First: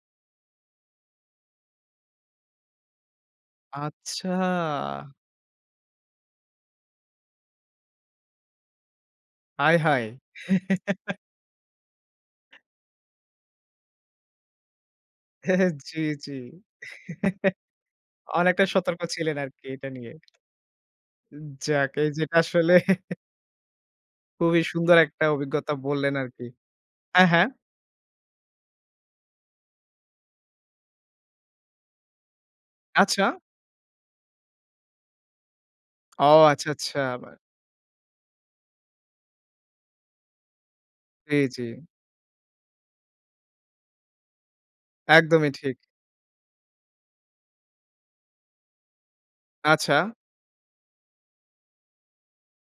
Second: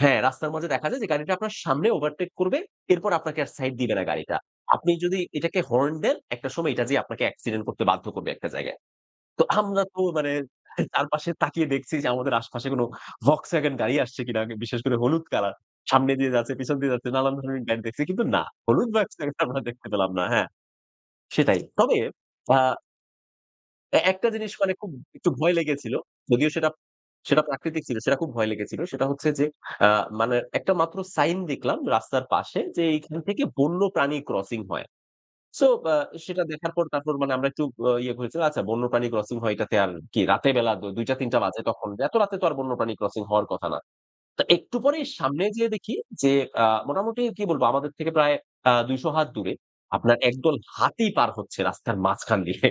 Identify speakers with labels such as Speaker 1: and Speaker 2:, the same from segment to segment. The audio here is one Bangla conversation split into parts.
Speaker 1: হ্যাঁ। রাস্তার মাঝে দেখা যায় যে গাড়িটা আপনার সামনে ওভারটেক করবে, এরপর আপনাকে আর সাইড দিবে না
Speaker 2: আচ্ছা।
Speaker 1: গাড়িটা। আপনি যদি এটাকে হর্ন দেন, একটা সময় এটা যেয়ে আপনাকে অ্যাক্সিডেন্ট করতে বাধ্য করবে একটা জায়গায়। তো আমরা তো
Speaker 2: আয়হায়!
Speaker 1: মানে চারপাশে তাকিয়ে দেখছি যে আমাদের আশেপাশে কোনো Volkswagen গাড়ি আসছে কিনা, বিশেষ করে হলুদ কালার।
Speaker 2: জ্বী,
Speaker 1: সামনে দিয়ে
Speaker 2: জ্বী।
Speaker 1: যাচ্ছে, পেছন দিয়ে যাচ্ছে, নানান ধরনের গাড়ি দেখছি। কিন্তু না,
Speaker 2: অনেকটা
Speaker 1: হলুদ
Speaker 2: সতর্ক
Speaker 1: Volkswagen
Speaker 2: ছিলেন
Speaker 1: আমরা
Speaker 2: আরকি
Speaker 1: দেখতে
Speaker 2: এটা
Speaker 1: পেলাম
Speaker 2: নিয়ে?
Speaker 1: না। হ্যাঁ, সেটাই।
Speaker 2: যাক,
Speaker 1: তবে
Speaker 2: এই যেটা
Speaker 1: অ্যা
Speaker 2: আসলে
Speaker 1: এ একটা জিনিস
Speaker 2: খুবই
Speaker 1: মানে খুব
Speaker 2: সুন্দর একটা
Speaker 1: একটু ভয়
Speaker 2: অভিজ্ঞতা
Speaker 1: লেগেছিল।
Speaker 2: বললেন আরকি।
Speaker 1: যদিও সেটা,
Speaker 2: হ্যাঁ,
Speaker 1: সেটা
Speaker 2: হ্যাঁ।
Speaker 1: প্রাকৃতিক ছিল, সেটা খুব ভয় লেগেছিল। সেটা হচ্ছে যে আ মানে একটা মাত্র সাইন দেখলাম রাস্তার পাশে যে, এইখান
Speaker 2: আচ্ছা।
Speaker 1: থেকে বন্যপ্রাণী ক্রসিং হয়। সো আ
Speaker 2: ও
Speaker 1: সেটা
Speaker 2: আচ্ছা,
Speaker 1: দেখার পর
Speaker 2: আচ্ছা।
Speaker 1: তারপর মানে
Speaker 2: বাই
Speaker 1: আমরা একটু ইয়ে করেছিলাম আচ্ছা বন্যপ্রাণী ক্রসিং হয় এটাতে আর কি? রাতের বেলা ২ টা ৩
Speaker 2: জ্বী,
Speaker 1: টা বাজে
Speaker 2: জ্বী।
Speaker 1: তখন এত রাতে তো আর বন্যপ্রাণী ক্রসিং হওয়ার কথা না। তা একটু পরেই সামনে
Speaker 2: একদমই
Speaker 1: যেয়ে
Speaker 2: ঠিক।
Speaker 1: দেখি যে, আ মোটামুটি কি বলব আমাদের থেকে প্রায় আ ২০০ হাত দূরে
Speaker 2: আচ্ছা?
Speaker 1: আপনার একদল হাতি পার হচ্ছে রাস্তার মাঝখান দিয়ে।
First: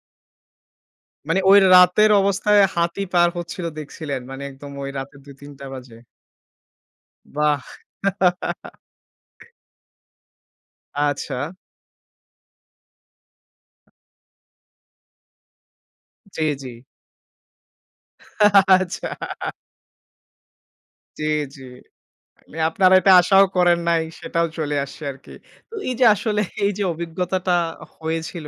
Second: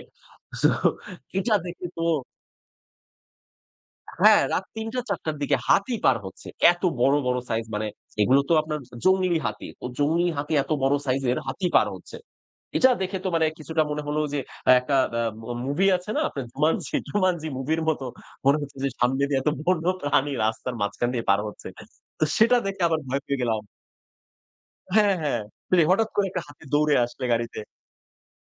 Speaker 1: সো
Speaker 2: মানে,
Speaker 1: এটা
Speaker 2: ওই
Speaker 1: দেখে তো
Speaker 2: রাতের অবস্থায় হাতি পার হচ্ছিল দেখছিলেন,
Speaker 1: হ্যাঁ,
Speaker 2: মানে
Speaker 1: রাত
Speaker 2: একদম
Speaker 1: ৩
Speaker 2: ওই
Speaker 1: টা
Speaker 2: রাতে
Speaker 1: ৪ টার দিকে
Speaker 2: ২ঃ০০-৩ঃ০০
Speaker 1: হাতি
Speaker 2: বাজে।
Speaker 1: পার হচ্ছে। এত বড়, বড়
Speaker 2: বাহ!
Speaker 1: সাইজ মানে এগুলো তো আপনার জংলি হাতি, ও জংলি হাতি এত বড় সাইজের
Speaker 2: আচ্ছা।
Speaker 1: হাতি পার হচ্ছে। এটা দেখে তো মানে কিছুটা মনে হলো যে, একটা অ্যা মা মুভি আছে না আপনার
Speaker 2: জ্বী, জ্বী।
Speaker 1: 'Jumanji?' 'Jumanji' মুভির মত মনে হচ্ছে যে সামনে দিয়ে এত
Speaker 2: আচ্ছা।
Speaker 1: বন্য প্রাণী রাস্তার মাঝখান দিয়ে
Speaker 2: জ্বী,
Speaker 1: পার
Speaker 2: জ্বী।
Speaker 1: হচ্ছে। তো সেটা
Speaker 2: মানে
Speaker 1: দেখে
Speaker 2: আপনারা
Speaker 1: আবার
Speaker 2: এটা
Speaker 1: ভয় পেয়ে
Speaker 2: আশাও
Speaker 1: গেলাম।
Speaker 2: করেন নাই, সেটাও চলে আসছে
Speaker 1: হ্যাঁ,
Speaker 2: আরকি।
Speaker 1: হ্যাঁ।
Speaker 2: তো
Speaker 1: প্লে
Speaker 2: এই যে
Speaker 1: হঠাৎ করে
Speaker 2: আসলে
Speaker 1: একটা হাতি
Speaker 2: এই যে
Speaker 1: দৌড়ে আসলে
Speaker 2: অভিজ্ঞতাটা
Speaker 1: গাড়িতে।
Speaker 2: হয়েছিল,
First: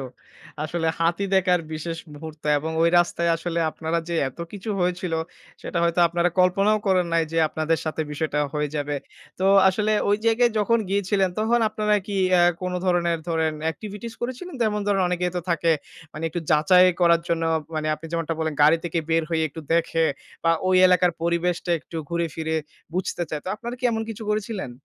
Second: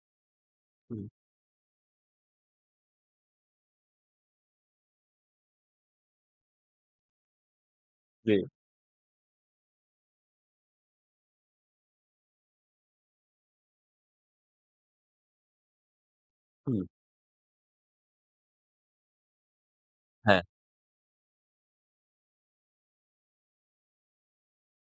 Speaker 2: আসলে
Speaker 1: হুম।
Speaker 2: হাতি দেখার বিশেষ মুহূর্ত এবং ওই রাস্তায় আসলে আপনারা যে এত কিছু হয়েছিল, সেটা হয়তো আপনারা কল্পনাও করেন নাই যে, আপনাদের সাথে
Speaker 1: জ্বী।
Speaker 2: বিষয়টা হয়ে যাবে। তো আসলে ওই জায়গায় যখন গিয়েছিলেন তখন আপনারা কি অ্যা কোনো ধরনের ধরেন এক্টিভিটিস করেছিলেন? যেমন ধরেন অনেকে তো থাকে মানে একটু
Speaker 1: হু।
Speaker 2: যাচাই করার জন্য, মানে আপনি যেমনটা বললেন গাড়ি থেকে বের হয়ে একটু দেখে
Speaker 1: হ্যাঁ।
Speaker 2: বা ওই এলাকার পরিবেশটা একটু ঘুরে ফিরে বুঝতে চায়। তো আপনারা কি এমন কিছু করেছিলেন?